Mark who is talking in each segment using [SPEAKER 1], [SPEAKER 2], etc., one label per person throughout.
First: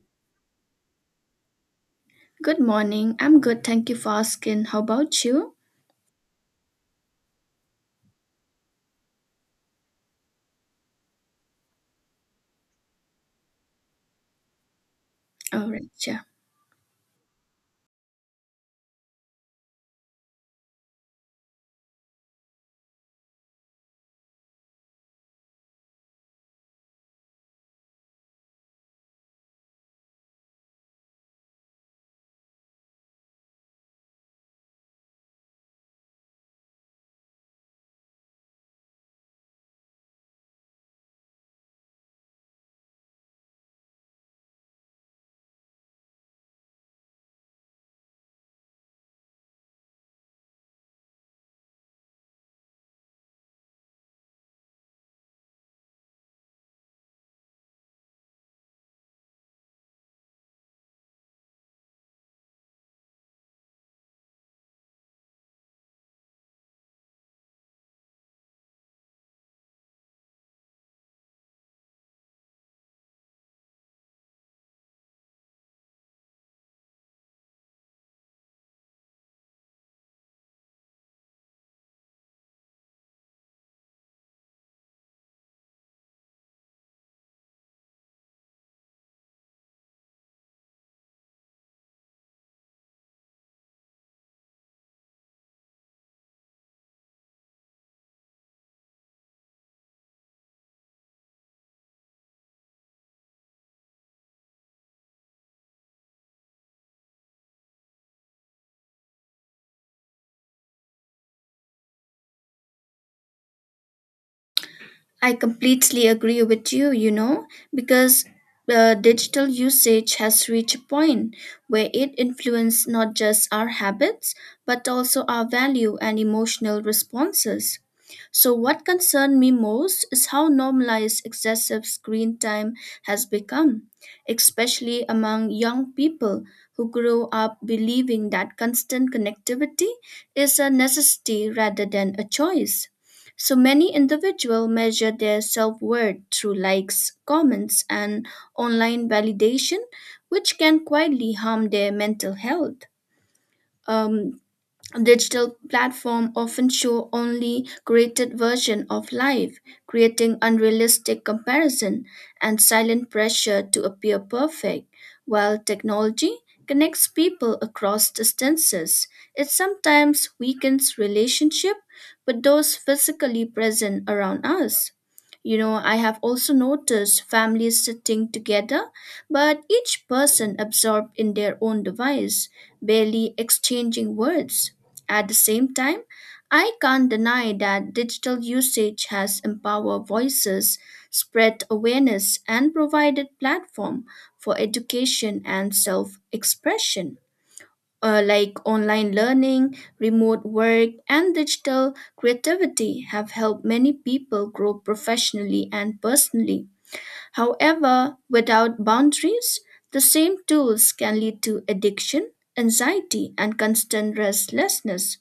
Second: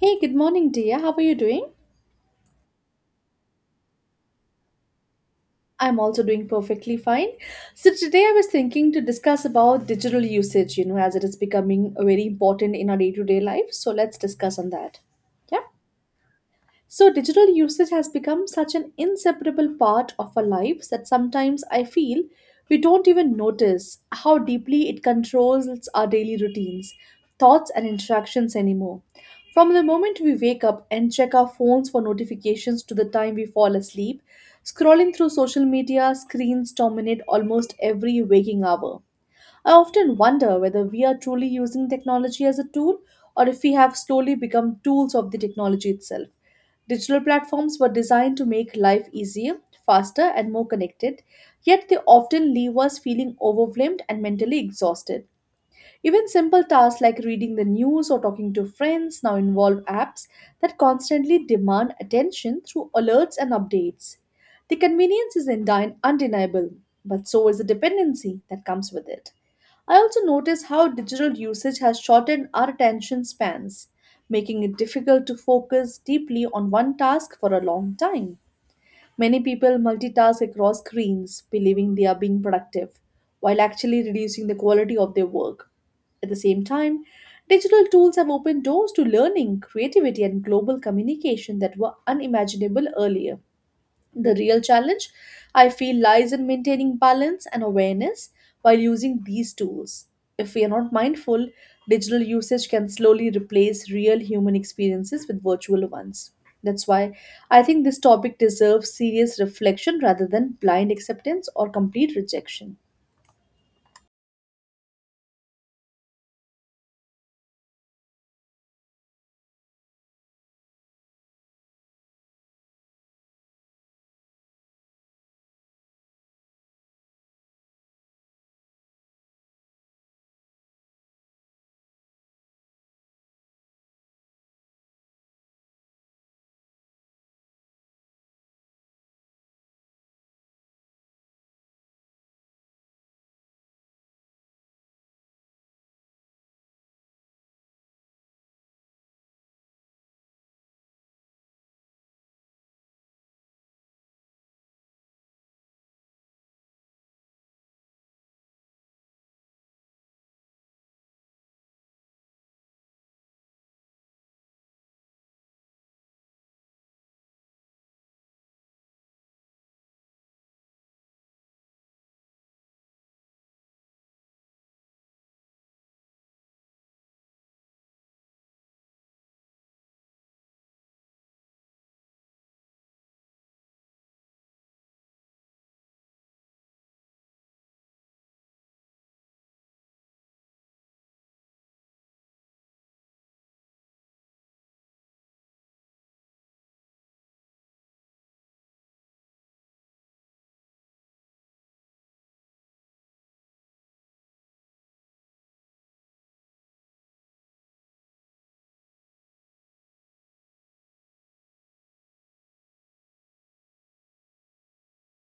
[SPEAKER 1] Hey, good morning, dear. How are you doing?
[SPEAKER 2] Good morning. I'm good. Thank you for asking. How about you?
[SPEAKER 1] I'm also doing perfectly fine. So today I was thinking to discuss about digital usage, as it is becoming very important in our day-to-day life. So let's discuss on that. Yeah.
[SPEAKER 2] All right. Yeah.
[SPEAKER 1] So, digital usage has become such an inseparable part of our lives that sometimes I feel we don't even notice how deeply it controls our daily routines, thoughts, and interactions anymore. From the moment we wake up and check our phones for notifications to the time we fall asleep, scrolling through social media, screens dominate almost every waking hour. I often wonder whether we are truly using technology as a tool or if we have slowly become tools of the technology itself. Digital platforms were designed to make life easier, faster, and more connected, yet they often leave us feeling overwhelmed and mentally exhausted. Even simple tasks like reading the news or talking to friends now involve apps that constantly demand attention through alerts and updates. The convenience is undeniable, but so is the dependency that comes with it. I also notice how digital usage has shortened our attention spans, making it difficult to focus deeply on one task for a long time. Many people multitask across screens, believing they are being productive, while actually reducing the quality of their work. At the same time, digital tools have opened doors to learning, creativity, and global communication that were unimaginable earlier. The real challenge, I feel, lies in maintaining balance and awareness while using these tools. If we are not mindful, digital usage can slowly replace real human experiences with virtual ones. That's why I think this topic deserves serious reflection rather than blind acceptance or complete rejection.
[SPEAKER 2] I completely agree with you, you know, because digital usage has reached a point where it influences not just our habits, but also our value and emotional responses. So, what concerned me most is how normalized excessive screen time has become, especially among young people who grow up believing that constant connectivity is a necessity rather than a choice. So, many individuals measure their self worth through likes, comments, and online validation, which can quietly harm their mental health. Um, Digital platforms often show only curated version of life, creating unrealistic comparison and silent pressure to appear perfect. While technology connects people across distances, it sometimes weakens relationship with those physically present around us. You know, I have also noticed families sitting together, but each person absorbed in their own device, barely exchanging words. At the same time, I can't deny that digital usage has empowered voices, spread awareness, and provided platform for education and self-expression, like online learning, remote work, and digital creativity have helped many people grow professionally and personally. However, without boundaries, the same tools can lead to addiction, anxiety, and constant restlessness.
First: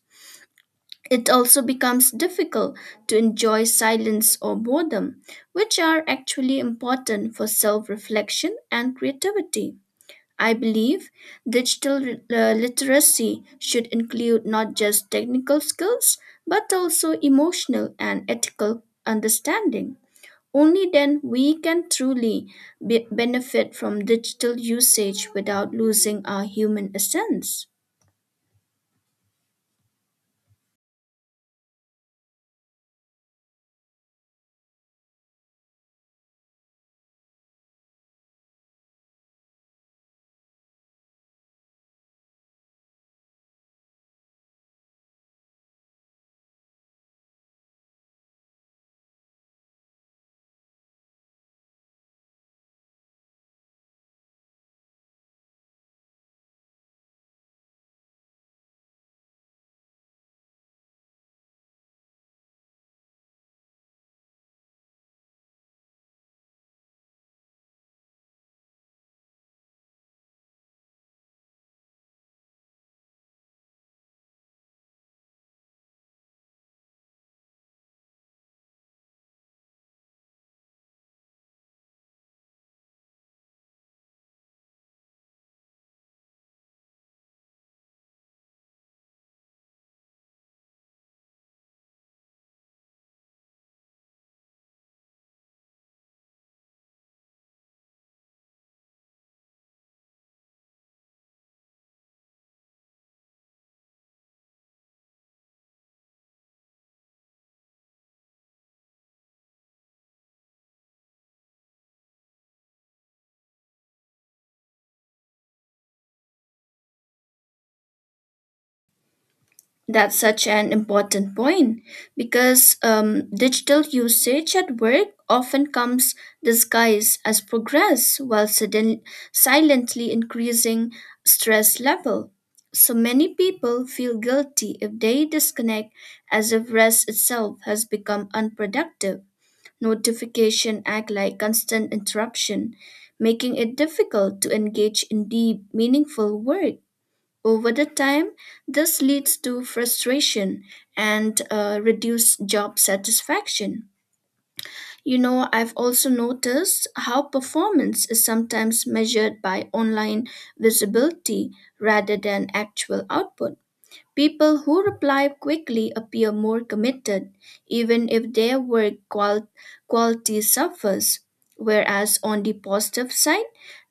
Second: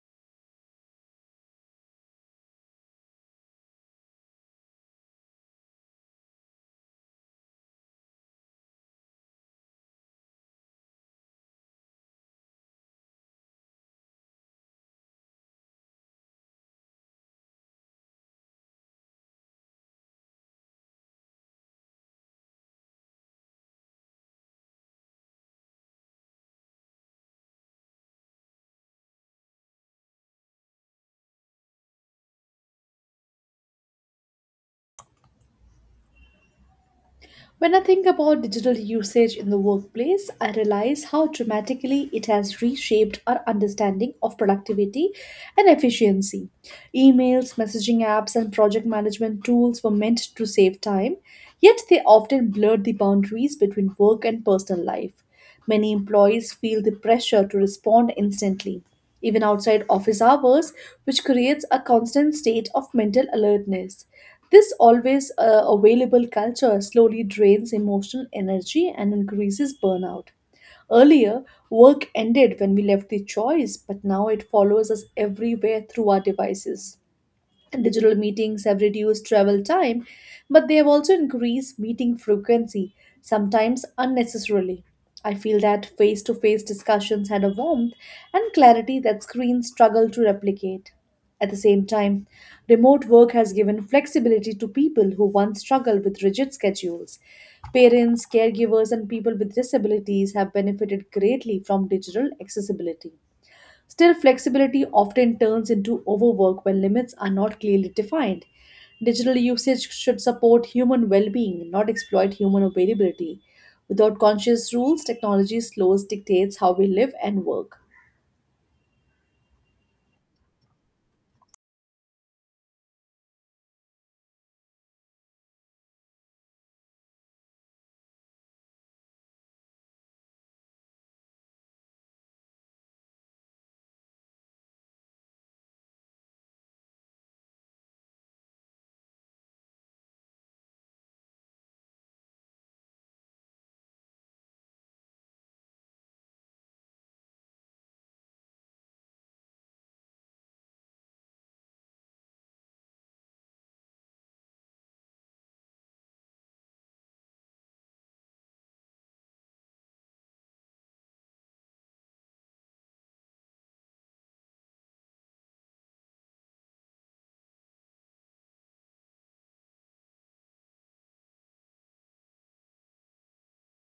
[SPEAKER 2] It also becomes difficult to enjoy silence or boredom, which are actually important for self reflection and creativity. I believe digital literacy should include not just technical skills, but also emotional and ethical understanding. Only then we can truly benefit from digital usage without losing our human essence.
[SPEAKER 1] When I think about digital usage in the workplace, I realize how dramatically it has reshaped our understanding of productivity and efficiency. Emails, messaging apps, and project management tools were meant to save time, yet they often blurred the boundaries between work and personal life. Many employees feel the pressure to respond instantly, even outside office hours, which creates a constant state of mental alertness. This always available culture slowly drains emotional energy and increases burnout. Earlier, work ended when we left the choice, but now it follows us everywhere through our devices. Digital meetings have reduced travel time, but they have also increased meeting frequency, sometimes unnecessarily. I feel that face to face discussions had a warmth and clarity that screens struggle to replicate. At the same time, remote work has given flexibility to people who once struggled with rigid schedules. Parents, caregivers, and people with disabilities have benefited greatly from digital accessibility. Still, flexibility often turns into overwork when limits are not clearly defined. Digital usage should support human well being, not exploit human availability. Without conscious rules, technology slows dictates how we live and work.
[SPEAKER 2] That's such an important point because digital usage at work often comes disguised as progress while sudden, silently increasing stress level. So many people feel guilty if they disconnect as if rest itself has become unproductive. Notification act like constant interruption, making it difficult to engage in deep, meaningful work. Over the time, this leads to frustration and reduced job satisfaction. You know, I've also noticed how performance is sometimes measured by online visibility rather than actual output. People who reply quickly appear more committed, even if their work quality suffers. Whereas on the positive side,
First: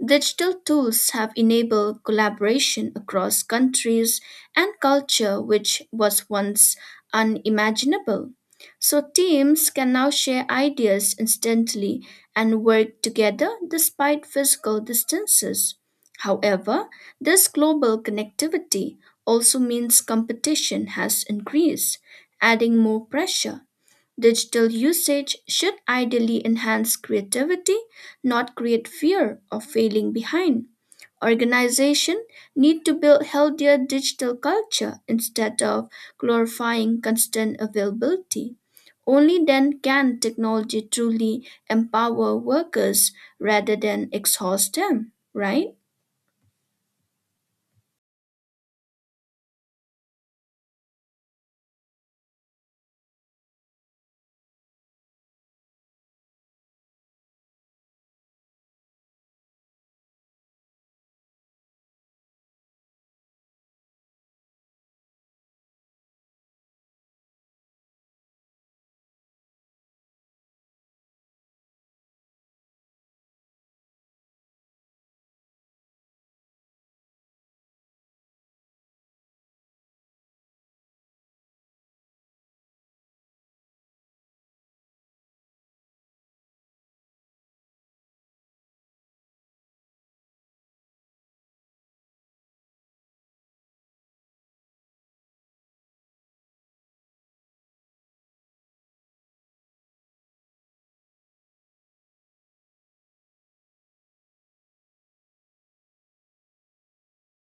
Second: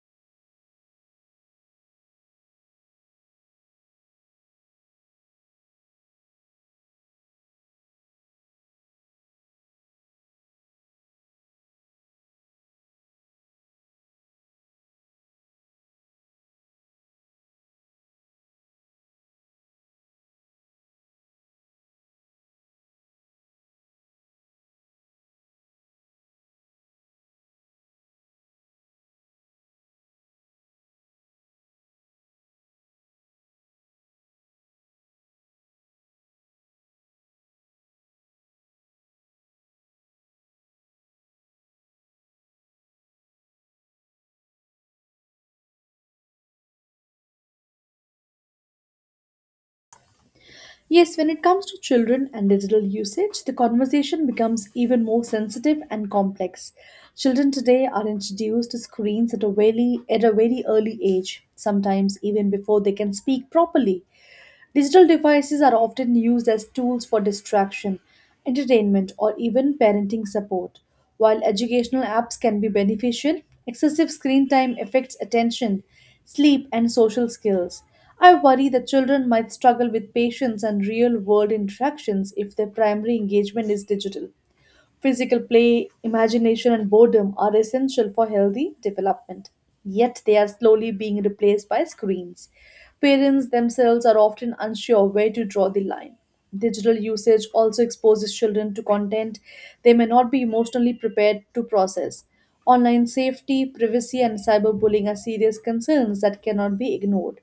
[SPEAKER 2] digital tools have enabled collaboration across countries and culture, which was once unimaginable. So, teams can now share ideas instantly and work together despite physical distances. However, this global connectivity also means competition has increased, adding more pressure. Digital usage should ideally enhance creativity, not create fear of failing behind. Organizations need to build healthier digital culture instead of glorifying constant availability. Only then can technology truly empower workers rather than exhaust them, right?
[SPEAKER 1] Yes, when it comes to children and digital usage, the conversation becomes even more sensitive and complex. Children today are introduced to screens at a very early age, sometimes even before they can speak properly. Digital devices are often used as tools for distraction, entertainment, or even parenting support. While educational apps can be beneficial, excessive screen time affects attention, sleep, and social skills. I worry that children might struggle with patience and real world interactions if their primary engagement is digital. Physical play, imagination, and boredom are essential for healthy development, yet they are slowly being replaced by screens. Parents themselves are often unsure where to draw the line. Digital usage also exposes children to content they may not be emotionally prepared to process. Online safety, privacy, and cyberbullying are serious concerns that cannot be ignored.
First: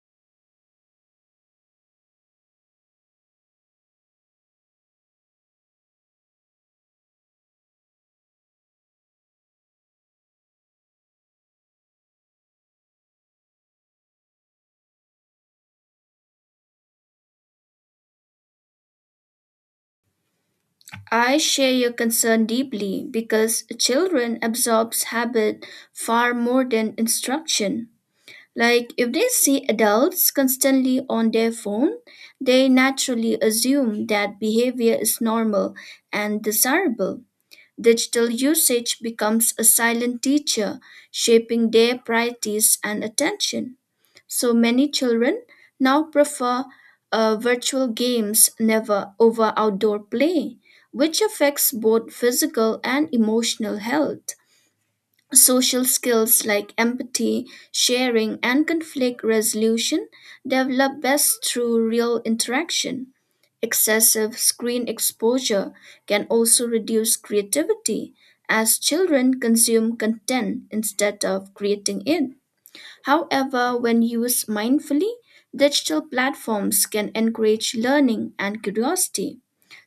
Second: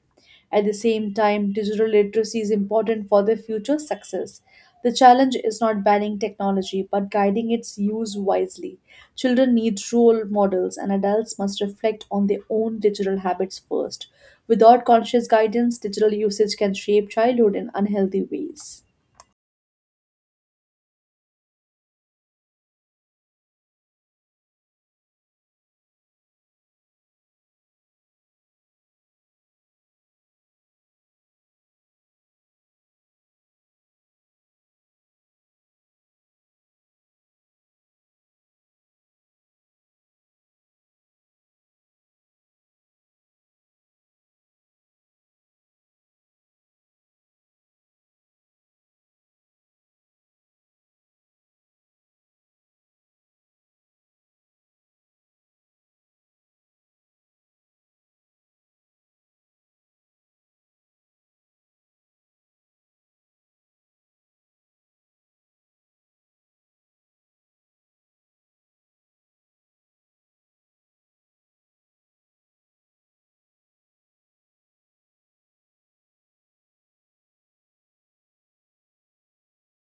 [SPEAKER 1] At the same time, digital literacy is important for their future success. The challenge is not banning technology but guiding its use wisely. Children need role models, and adults must reflect on their own digital habits first. Without conscious guidance, digital usage can shape childhood in unhealthy ways.
[SPEAKER 2] I share your concern deeply because children absorbs habit far more than instruction. Like if they see adults constantly on their phone, they naturally assume that behavior is normal and desirable. Digital usage becomes a silent teacher, shaping their priorities and attention. So many children now prefer virtual games never over outdoor play, which affects both physical and emotional health. Social skills like empathy, sharing, and conflict resolution develop best through real interaction. Excessive screen exposure can also reduce creativity as children consume content instead of creating it. However, when used mindfully, digital platforms can encourage learning and curiosity.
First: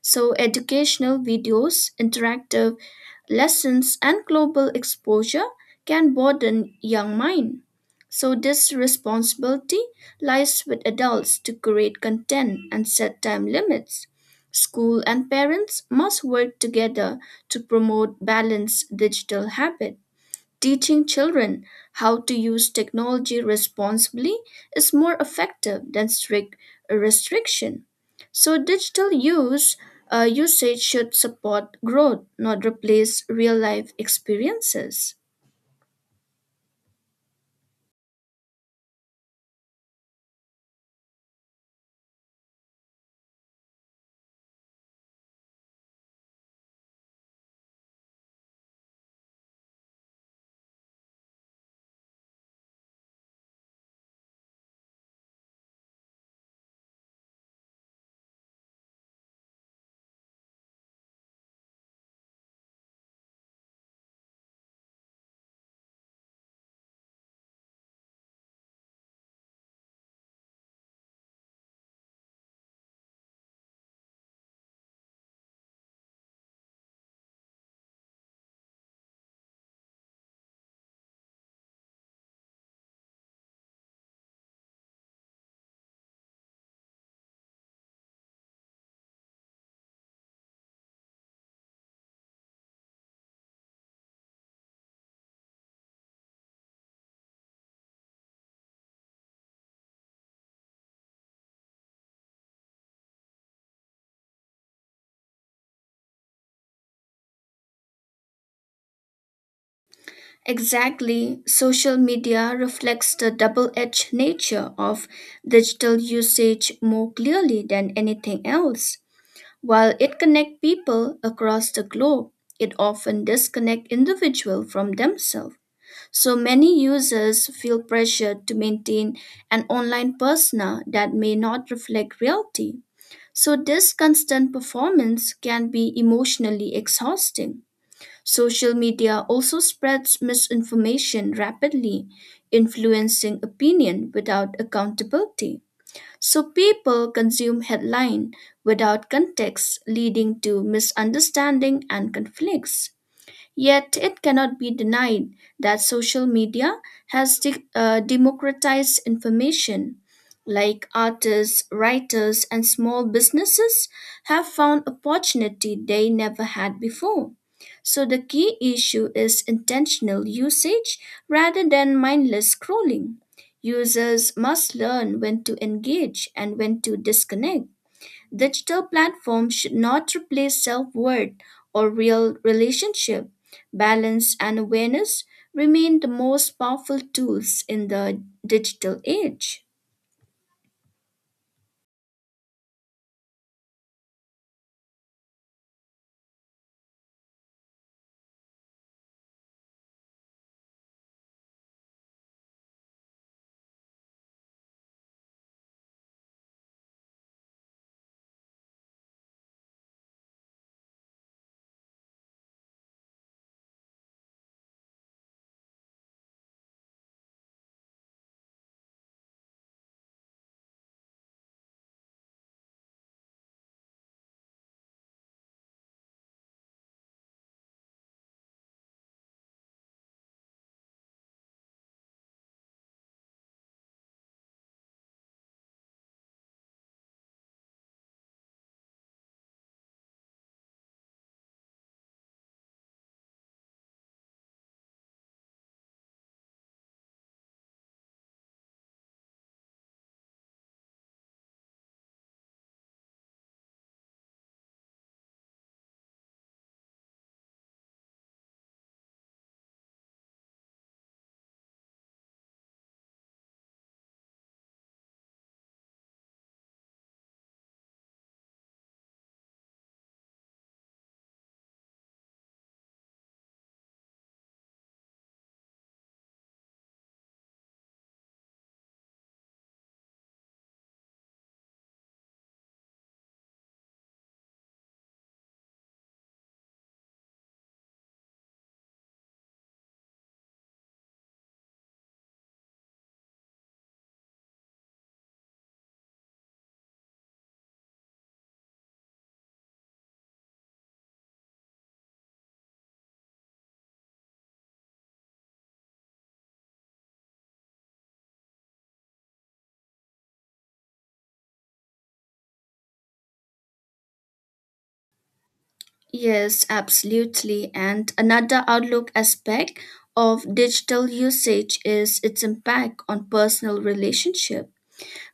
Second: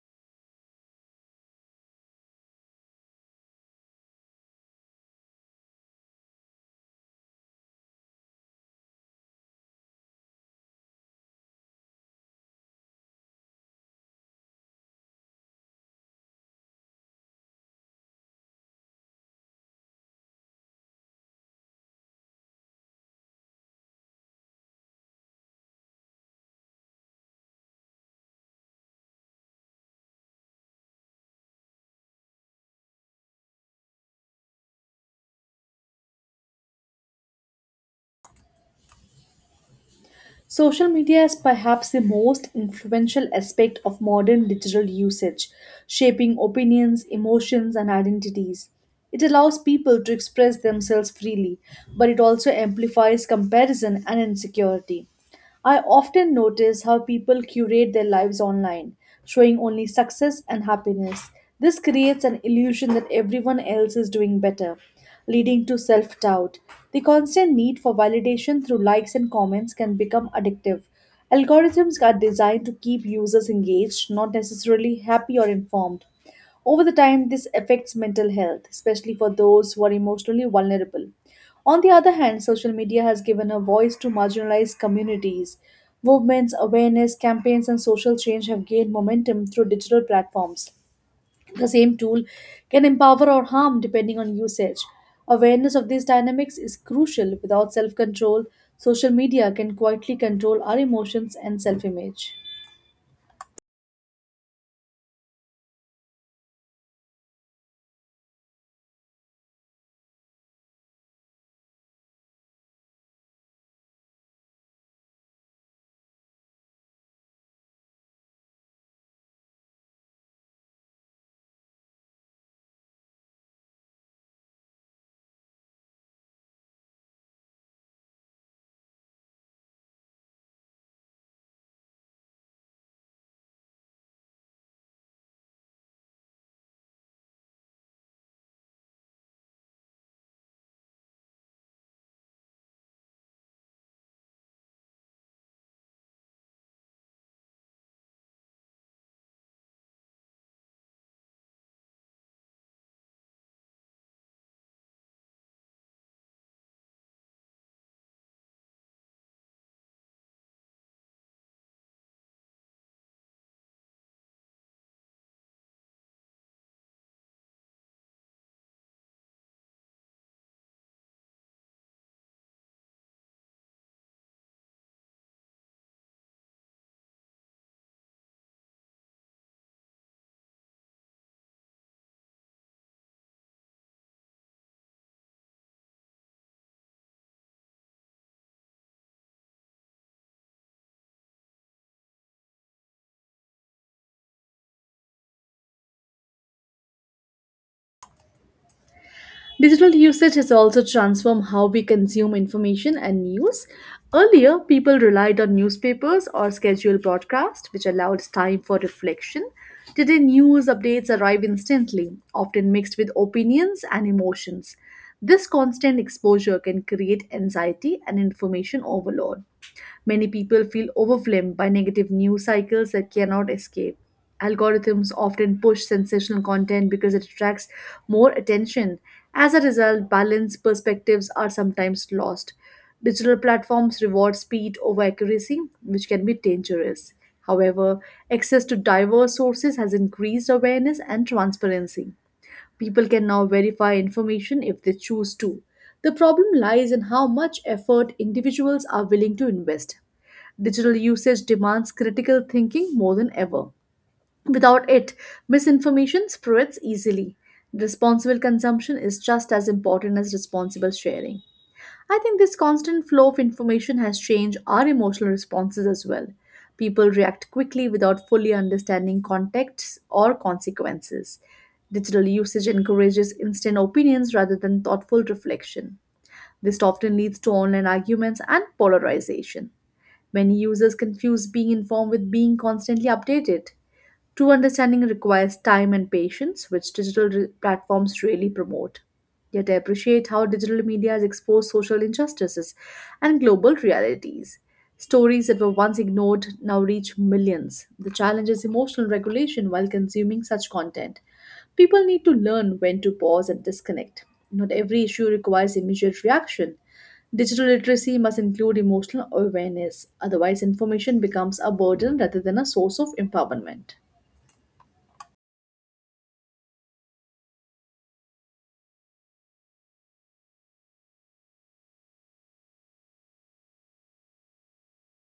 [SPEAKER 2] So, educational videos, interactive lessons, and global exposure can broaden young mind. So, this responsibility lies with adults to create content and set time limits. School and parents must work together to promote balanced digital habits. Teaching children how to use technology responsibly is more effective than strict restriction. So, digital use usage should support growth, not replace real life experiences.
[SPEAKER 1] Social media is perhaps the most influential aspect of modern digital usage, shaping opinions, emotions, and identities. It allows people to express themselves freely, but it also amplifies comparison and insecurity. I often notice how people curate their lives online, showing only success and happiness. This creates an illusion that everyone else is doing better leading to self doubt. The constant need for validation through likes and comments can become addictive. Algorithms are designed to keep users engaged, not necessarily happy or informed. Over the time, this affects mental health, especially for those who are emotionally vulnerable. On the other hand, social media has given a voice to marginalized communities. Movements, awareness campaigns, and social change have gained momentum through digital platforms. The same tool can empower or harm depending on usage. Awareness of these dynamics is crucial. Without self control, social media can quietly control our emotions and self image.
[SPEAKER 2] Exactly, social media reflects the double edged nature of digital usage more clearly than anything else. While it connects people across the globe, it often disconnects individuals from themselves. So many users feel pressured to maintain an online persona that may not reflect reality. So, this constant performance can be emotionally exhausting. Social media also spreads misinformation rapidly, influencing opinion without accountability. So, people consume headline without context, leading to misunderstanding and conflicts. Yet it cannot be denied that social media has democratized information. Like artists, writers, and small businesses have found opportunity they never had before. So the key issue is intentional usage rather than mindless scrolling. Users must learn when to engage and when to disconnect. Digital platforms should not replace self worth or real relationship. Balance and awareness remain the most powerful tools in the digital age.
[SPEAKER 1] Digital usage has also transformed how we consume information and news. Earlier, people relied on newspapers or scheduled broadcasts, which allowed time for reflection. Today, news updates arrive instantly, often mixed with opinions and emotions. This constant exposure can create anxiety and information overload. Many people feel overwhelmed by negative news cycles that cannot escape. Algorithms often push sensational content because it attracts more attention. As a result, balanced perspectives are sometimes lost. Digital platforms reward speed over accuracy, which can be dangerous. However, access to diverse sources has increased awareness and transparency. People can now verify information if they choose to. The problem lies in how much effort individuals are willing to invest. Digital usage demands critical thinking more than ever. Without it, misinformation spreads easily. Responsible consumption is just as important as responsible sharing. I think this constant flow of information has changed our emotional responses as well. People react quickly without fully understanding contexts or consequences. Digital usage encourages instant opinions rather than thoughtful reflection. This often leads to online arguments and polarization. Many users confuse being informed with being constantly updated. True understanding requires time and patience, which digital platforms really promote. Yet I appreciate how digital media has exposed social injustices and global realities. Stories that were once ignored now reach millions. The challenge is emotional regulation while consuming such content. People need to learn when to pause and disconnect. Not every issue requires immediate reaction. Digital literacy must include emotional awareness, otherwise, information becomes a burden rather than a source of empowerment.
[SPEAKER 2] Yes, absolutely. And another outlook aspect of digital usage is its impact on personal relationship.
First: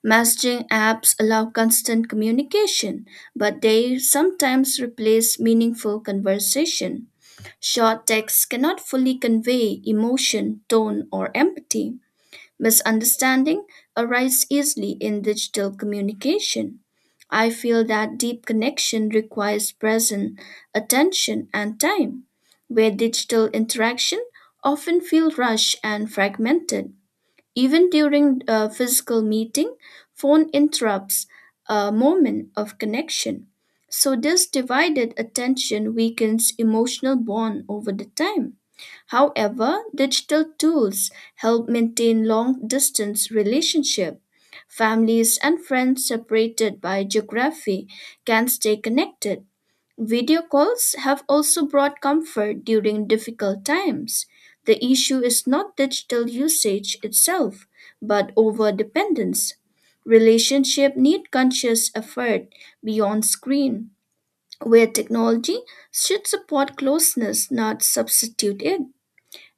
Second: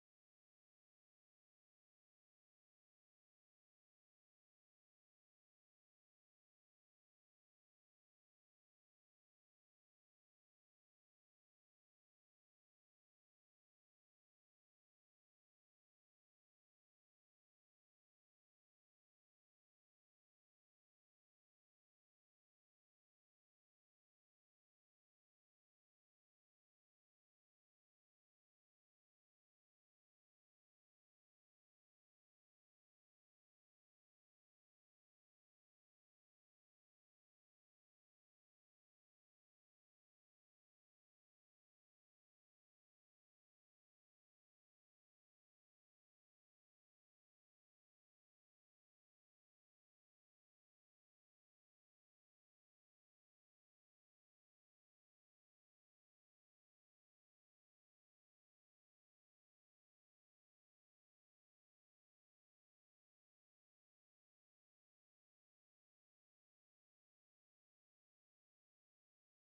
[SPEAKER 2] Messaging apps allow constant communication, but they sometimes replace meaningful conversation. Short texts cannot fully convey emotion, tone, or empathy. Misunderstanding arises easily in digital communication. I feel that deep connection requires presence, attention, and time, where digital interaction often feel rushed and fragmented. Even during a physical meeting, phone interrupts a moment of connection. So this divided attention weakens emotional bond over the time. However, digital tools help maintain long distance relationship. Families and friends separated by geography can stay connected. Video calls have also brought comfort during difficult times. The issue is not digital usage itself, but over dependence. Relationship need conscious effort beyond screen, where technology should support closeness, not substitute it.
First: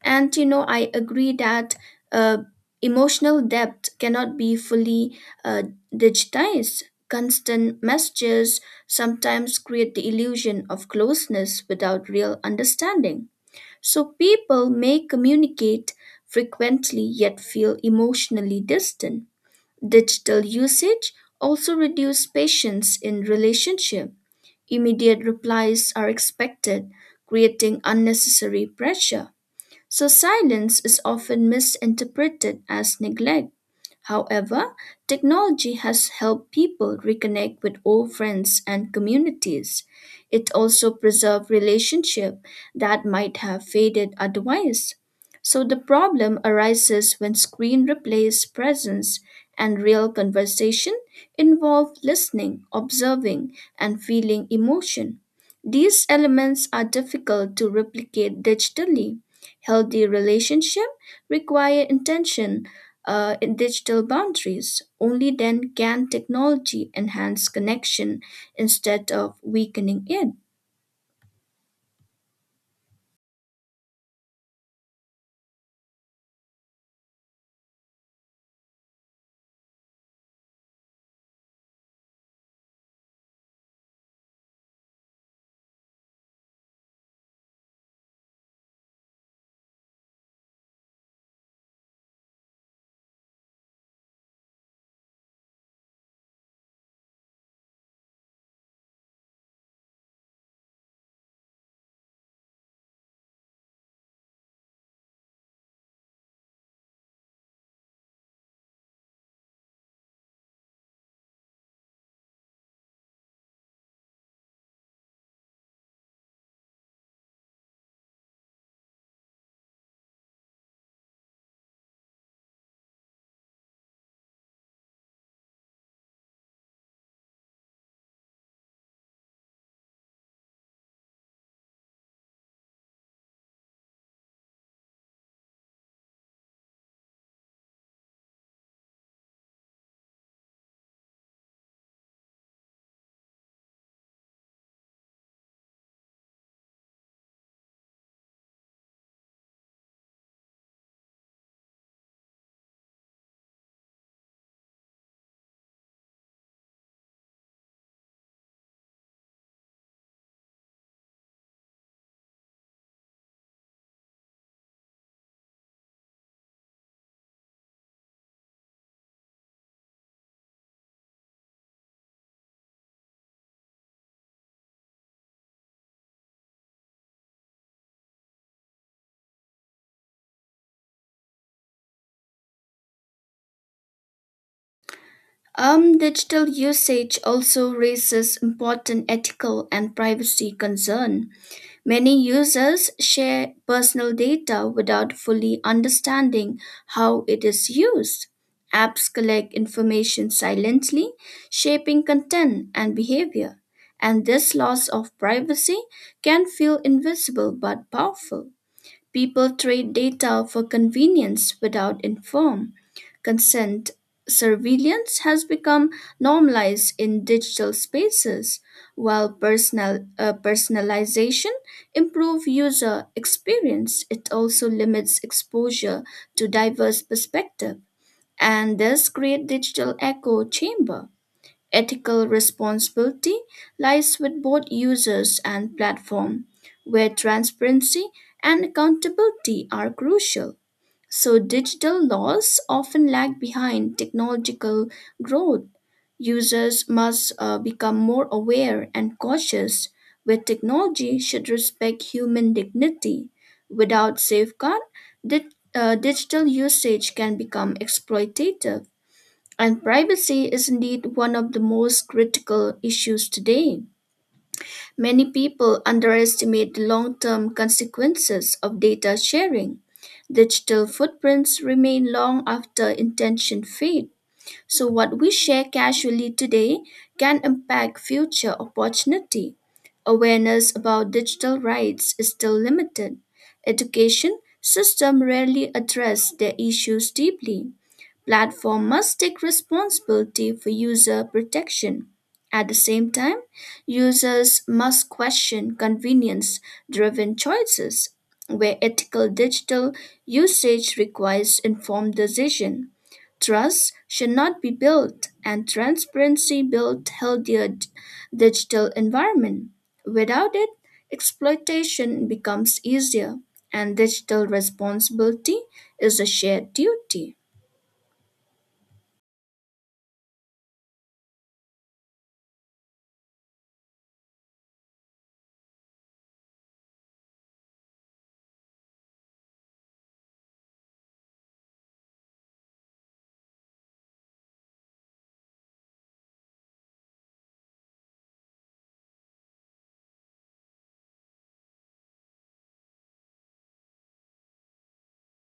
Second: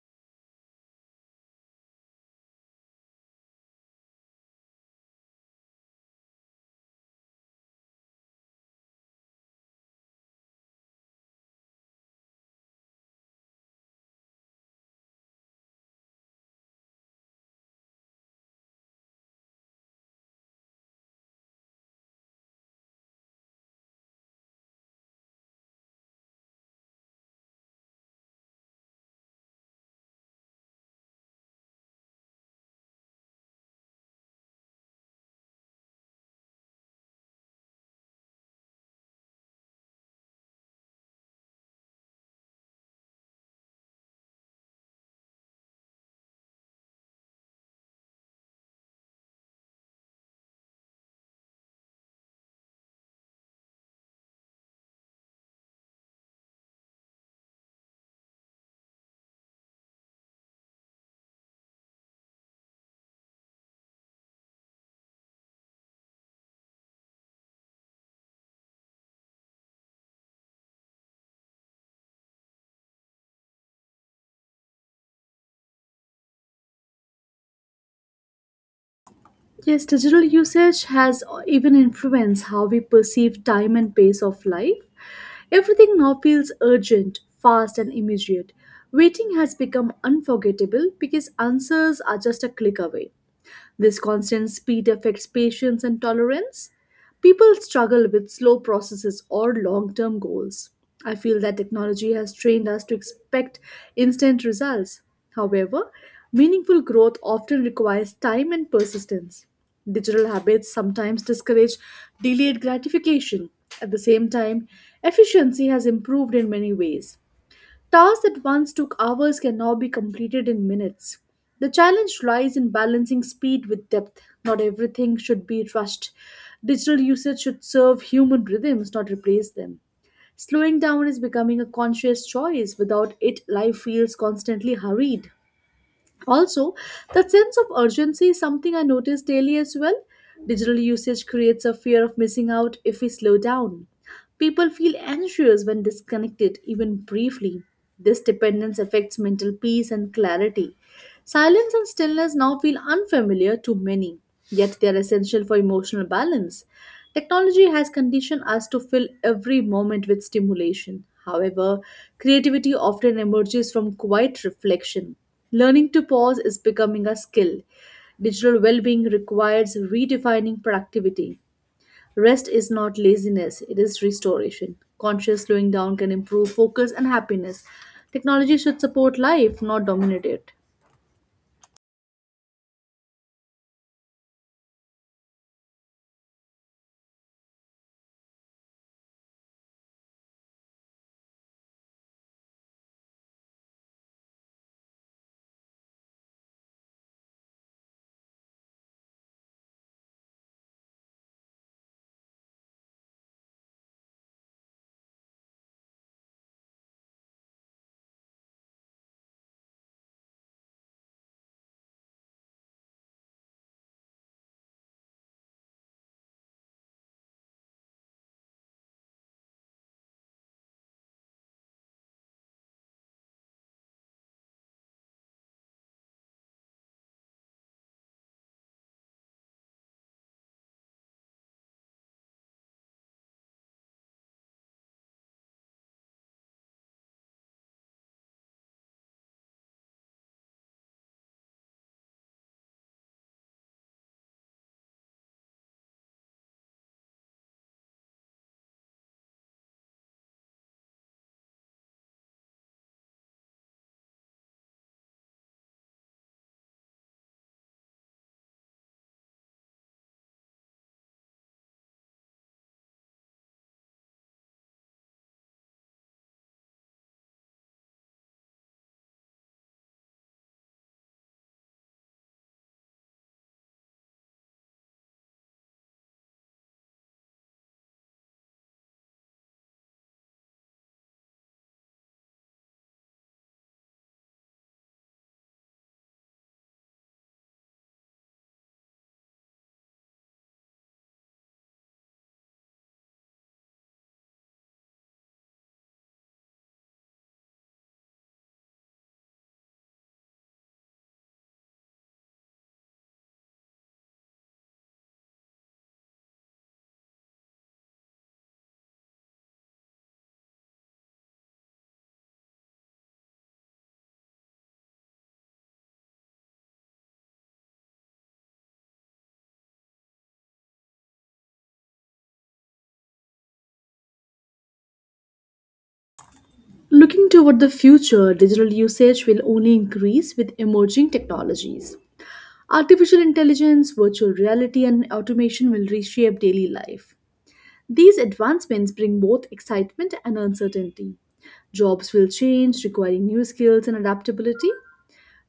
[SPEAKER 2] And you know, I agree that uh, emotional depth cannot be fully uh, digitized. Constant messages sometimes create the illusion of closeness without real understanding. So people may communicate frequently yet feel emotionally distant. Digital usage also reduces patience in relationship. Immediate replies are expected, creating unnecessary pressure so silence is often misinterpreted as neglect. However, technology has helped people reconnect with old friends and communities. It also preserves relationships that might have faded otherwise. So the problem arises when screen replaces presence and real conversation involve listening, observing, and feeling emotion. These elements are difficult to replicate digitally. Healthy relationships require intention in digital boundaries. Only then can technology enhance connection instead of weakening it.
[SPEAKER 1] Yes, digital usage has even influenced how we perceive time and pace of life. Everything now feels urgent, fast, and immediate. Waiting has become unforgettable because answers are just a click away. This constant speed affects patience and tolerance. People struggle with slow processes or long term goals. I feel that technology has trained us to expect instant results. However, meaningful growth often requires time and persistence. Digital habits sometimes discourage delayed gratification. At the same time, efficiency has improved in many ways. Tasks that once took hours can now be completed in minutes. The challenge lies in balancing speed with depth. Not everything should be rushed. Digital usage should serve human rhythms, not replace them. Slowing down is becoming a conscious choice. Without it, life feels constantly hurried. Also, that sense of urgency is something I notice daily as well. Digital usage creates a fear of missing out if we slow down. People feel anxious when disconnected, even briefly. This dependence affects mental peace and clarity. Silence and stillness now feel unfamiliar to many, yet they are essential for emotional balance. Technology has conditioned us to fill every moment with stimulation. However, creativity often emerges from quiet reflection. Learning to pause is becoming a skill. Digital well being requires redefining productivity. Rest is not laziness, it is restoration. Conscious slowing down can improve focus and happiness. Technology should support life, not dominate it.
[SPEAKER 2] Digital usage also raises important ethical and privacy concern. Many users share personal data without fully understanding how it is used. Apps collect information silently, shaping content and behavior, and this loss of privacy can feel invisible but powerful. People trade data for convenience without informed consent. Surveillance has become normalized in digital spaces, while personalization improves user experience. It also limits exposure to diverse perspectives and thus create digital echo chamber. Ethical responsibility lies with both users and platform, where transparency and accountability are crucial. So, digital laws often lag behind technological growth. Users must become more aware and cautious, where technology should respect human dignity. Without safeguard, di- digital usage can become exploitative. And privacy is indeed one of the most critical issues today. Many people underestimate the long term consequences of data sharing. Digital footprints remain long after intention fades. So what we share casually today can impact future opportunity. Awareness about digital rights is still limited. Education system rarely address their issues deeply. Platform must take responsibility for user protection. At the same time, users must question convenience driven choices where ethical digital usage requires informed decision. Trust should not be built and transparency build healthier digital environment. Without it, exploitation becomes easier and digital responsibility is a shared duty.
[SPEAKER 1] Looking toward the future, digital usage will only increase with emerging technologies. Artificial intelligence, virtual reality, and automation will reshape daily life. These advancements bring both excitement and uncertainty. Jobs will change, requiring new skills and adaptability.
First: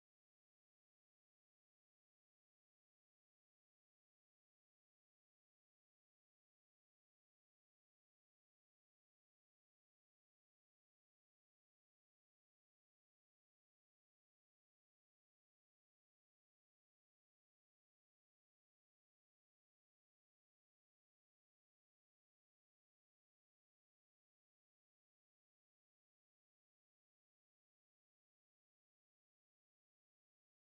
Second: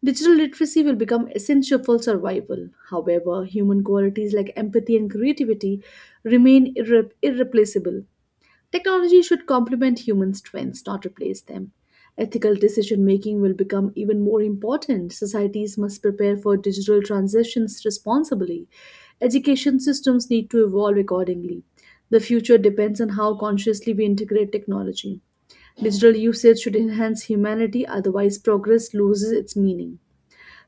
[SPEAKER 1] Digital literacy will become essential for survival. However, human qualities like empathy and creativity remain irreplaceable. Technology should complement human strengths, not replace them. Ethical decision making will become even more important. Societies must prepare for digital transitions responsibly. Education systems need to evolve accordingly. The future depends on how consciously we integrate technology. Digital usage should enhance humanity, otherwise, progress loses its meaning.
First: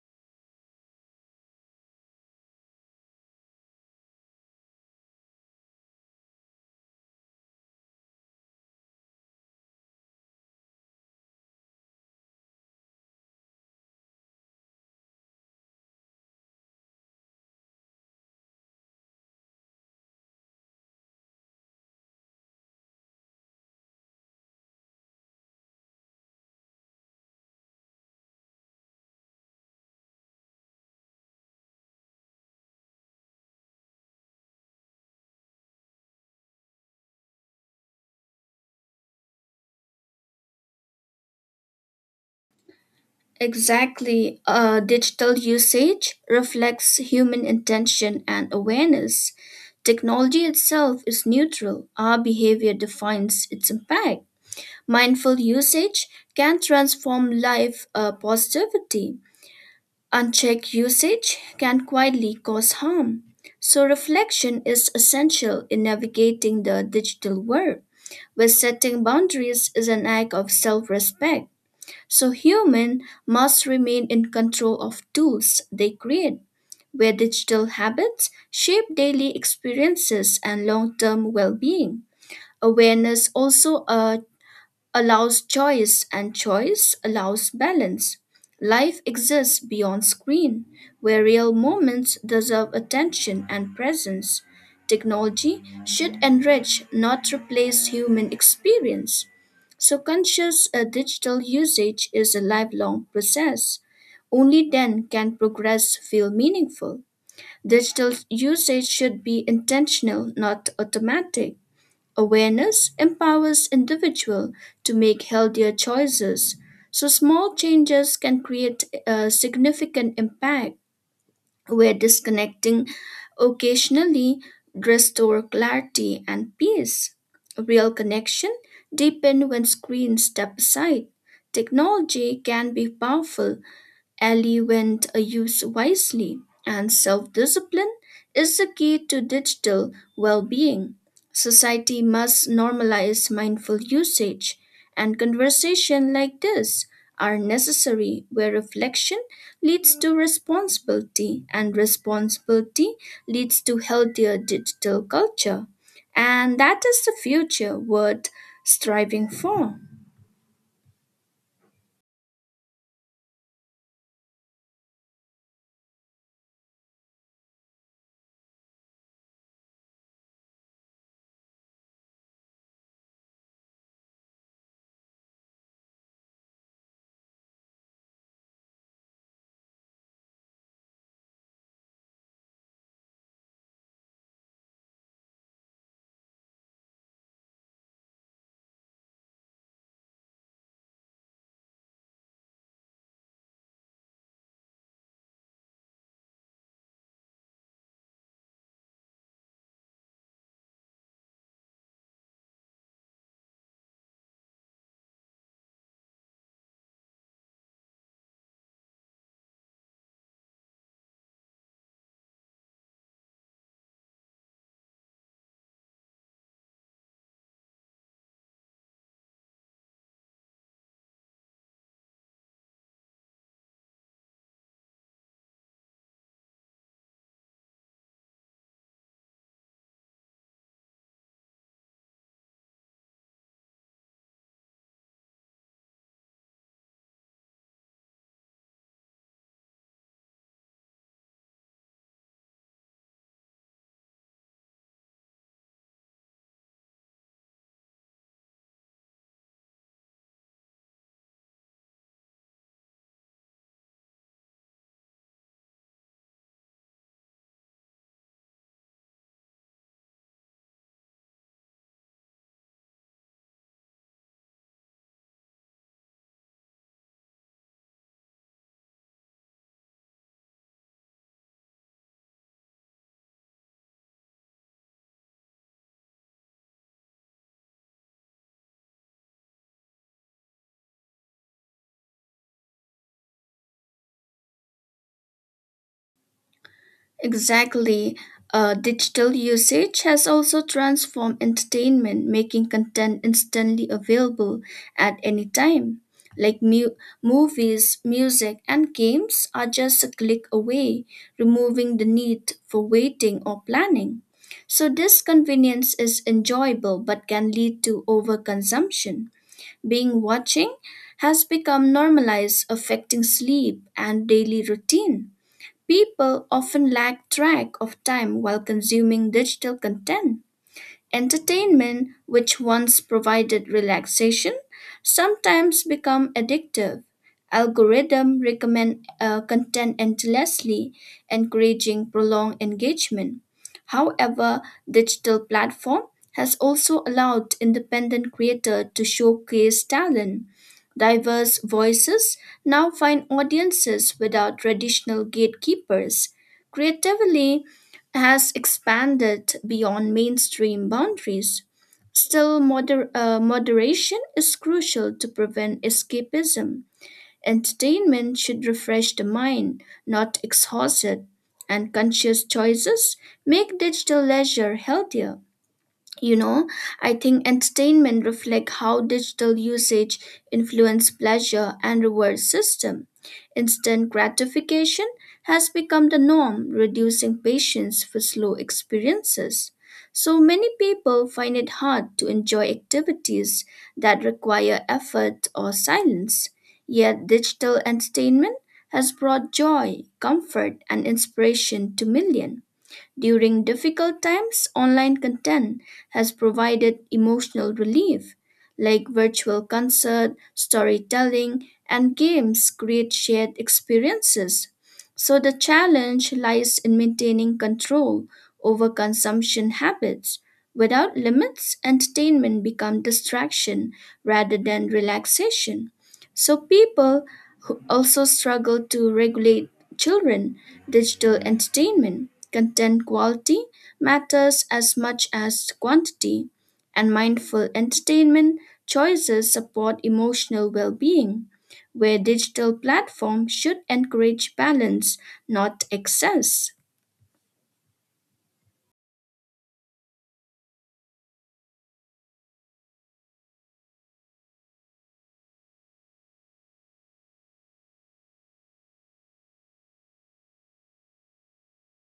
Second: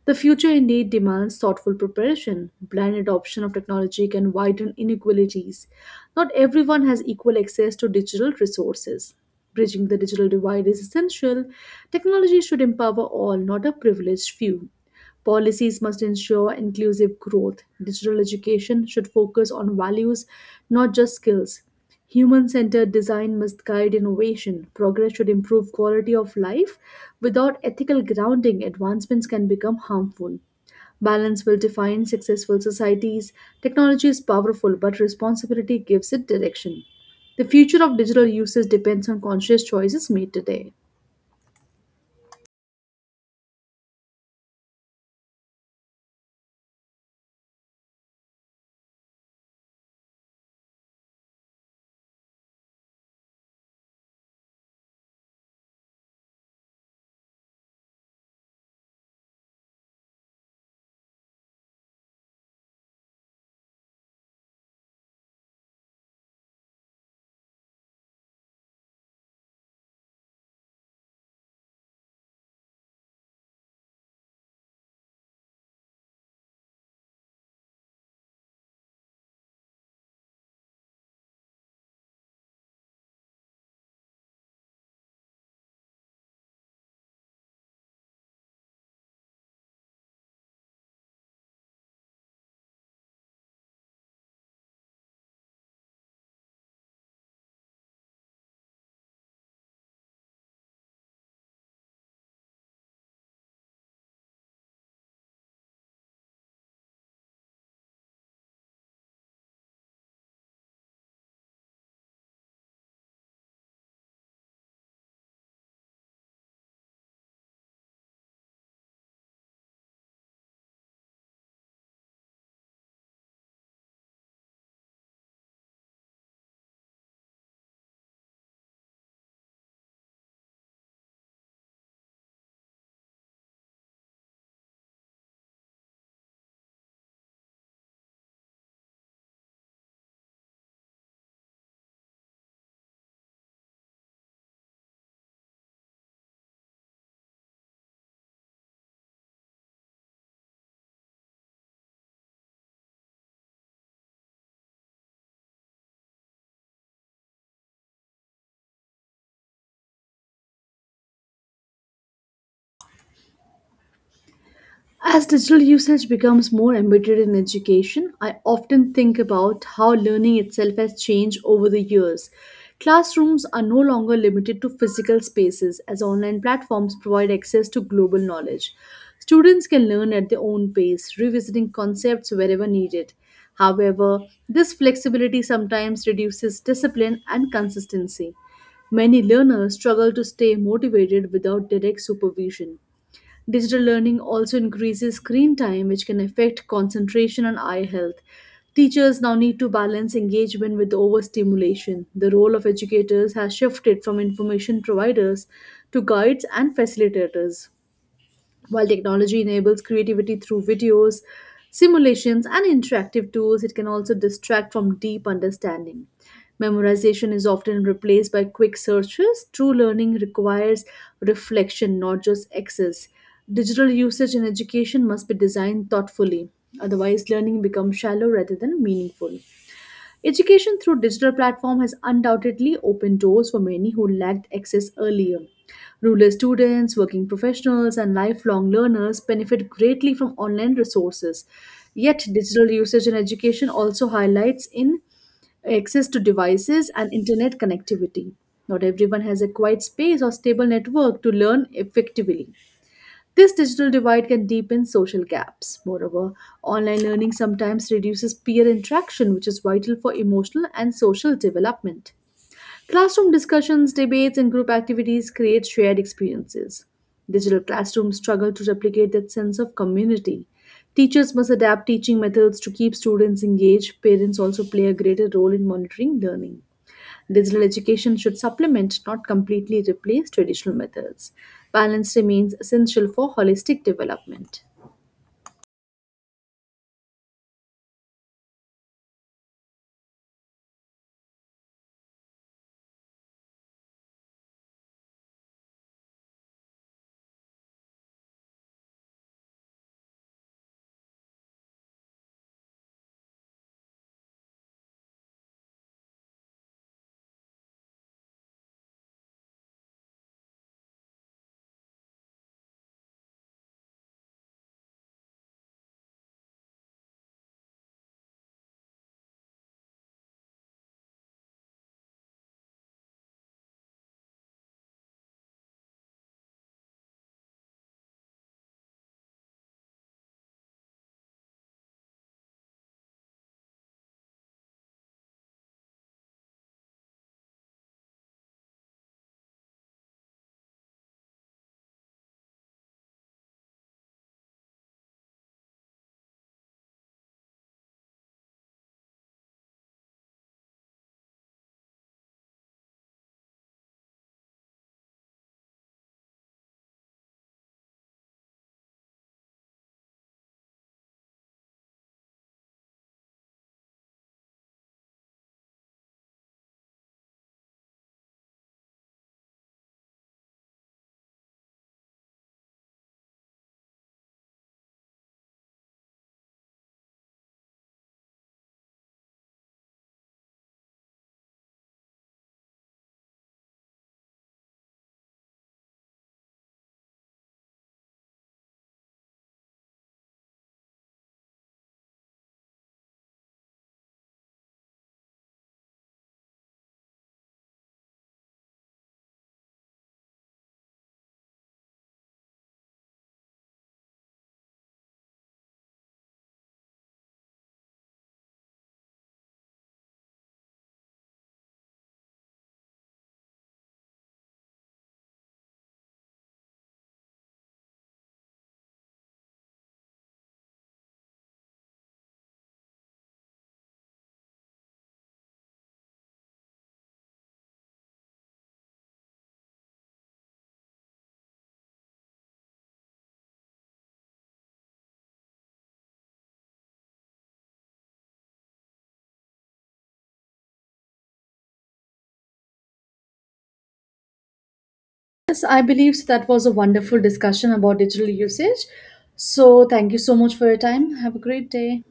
[SPEAKER 1] The future indeed demands thoughtful preparation. Blind adoption of technology can widen inequalities. Not everyone has equal access to digital resources. Bridging the digital divide is essential. Technology should empower all, not a privileged few. Policies must ensure inclusive growth. Digital education should focus on values, not just skills. Human centered design must guide innovation. Progress should improve quality of life. Without ethical grounding, advancements can become harmful. Balance will define successful societies. Technology is powerful, but responsibility gives it direction. The future of digital uses depends on conscious choices made today.
[SPEAKER 2] Exactly. Digital usage reflects human intention and awareness. Technology itself is neutral. Our behavior defines its impact. Mindful usage can transform life positivity. Unchecked usage can quietly cause harm. So, reflection is essential in navigating the digital world, where setting boundaries is an act of self respect. So, humans must remain in control of tools they create, where digital habits shape daily experiences and long term well being. Awareness also allows choice and choice allows balance. Life exists beyond screen, where real moments deserve attention and presence. Technology should enrich, not replace human experience. So, conscious digital usage is a lifelong process. Only then can progress feel meaningful. Digital usage should be intentional, not automatic. Awareness empowers individual to make healthier choices, so small changes can create a significant impact where disconnecting occasionally restore clarity and peace. Real connection deepen when screens step aside. Technology can be powerful, Ellie went Element used wisely and self discipline is the key to digital well being. Society must normalize mindful usage, and conversation like this are necessary where reflection leads to responsibility and responsibility leads to healthier digital culture and that is the future worth striving for.
[SPEAKER 1] As digital usage becomes more embedded in education, I often think about how learning itself has changed over the years. Classrooms are no longer limited to physical spaces as online platforms provide access to global knowledge. Students can learn at their own pace, revisiting concepts wherever needed. However, this flexibility sometimes reduces discipline and consistency. Many learners struggle to stay motivated without direct supervision. Digital learning also increases screen time, which can affect concentration and eye health. Teachers now need to balance engagement with overstimulation. The role of educators has shifted from information providers to guides and facilitators. While technology enables creativity through videos, simulations, and interactive tools, it can also distract from deep understanding. Memorization is often replaced by quick searches. True learning requires reflection, not just access. Digital usage in education must be designed thoughtfully, otherwise, learning becomes shallow rather than meaningful. Education through digital platform has undoubtedly opened doors for many who lacked access earlier. Rural students, working professionals, and lifelong learners benefit greatly from online resources. Yet, digital usage in education also highlights in access to devices and internet connectivity. Not everyone has a quiet space or stable network to learn effectively. This digital divide can deepen social gaps. Moreover, online learning sometimes reduces peer interaction, which is vital for emotional and social development. Classroom discussions, debates, and group activities create shared experiences. Digital classrooms struggle to replicate that sense of community. Teachers must adapt teaching methods to keep students engaged. Parents also play a greater role in monitoring learning. Digital education should supplement, not completely replace, traditional methods. Balance remains essential for holistic development.
[SPEAKER 2] Exactly. Digital usage has also transformed entertainment, making content instantly available at any time. Like movies, music, and games are just a click away, removing the need for waiting or planning. So, this convenience is enjoyable but can lead to overconsumption. Being watching has become normalized, affecting sleep and daily routine. People often lack track of time while consuming digital content. Entertainment, which once provided relaxation, sometimes become addictive. Algorithm recommend content endlessly, encouraging prolonged engagement. However, digital platform has also allowed independent creator to showcase talent. Diverse voices now find audiences without traditional gatekeepers. Creatively, has expanded beyond mainstream boundaries. Still, moderation is crucial to prevent escapism. Entertainment should refresh the mind, not exhaust it, and conscious choices make digital leisure healthier. You know, I think entertainment reflects how digital usage influence pleasure and reward system. Instant gratification has become the norm, reducing patience for slow experiences. So many people find it hard to enjoy activities that require effort or silence, yet digital entertainment has brought joy comfort and inspiration to millions. During difficult times, online content has provided emotional relief, like virtual concert, storytelling, and games create shared experiences. So the challenge lies in maintaining control over consumption habits. Without limits, entertainment becomes distraction rather than relaxation. So people who also struggle to regulate children, digital entertainment, content quality matters as much as quantity, and mindful entertainment choices support emotional well being, where digital platforms should encourage balance, not excess.
[SPEAKER 1] Yes, I believe so that was a wonderful discussion about digital usage. So, thank you so much for your time. Have a great day.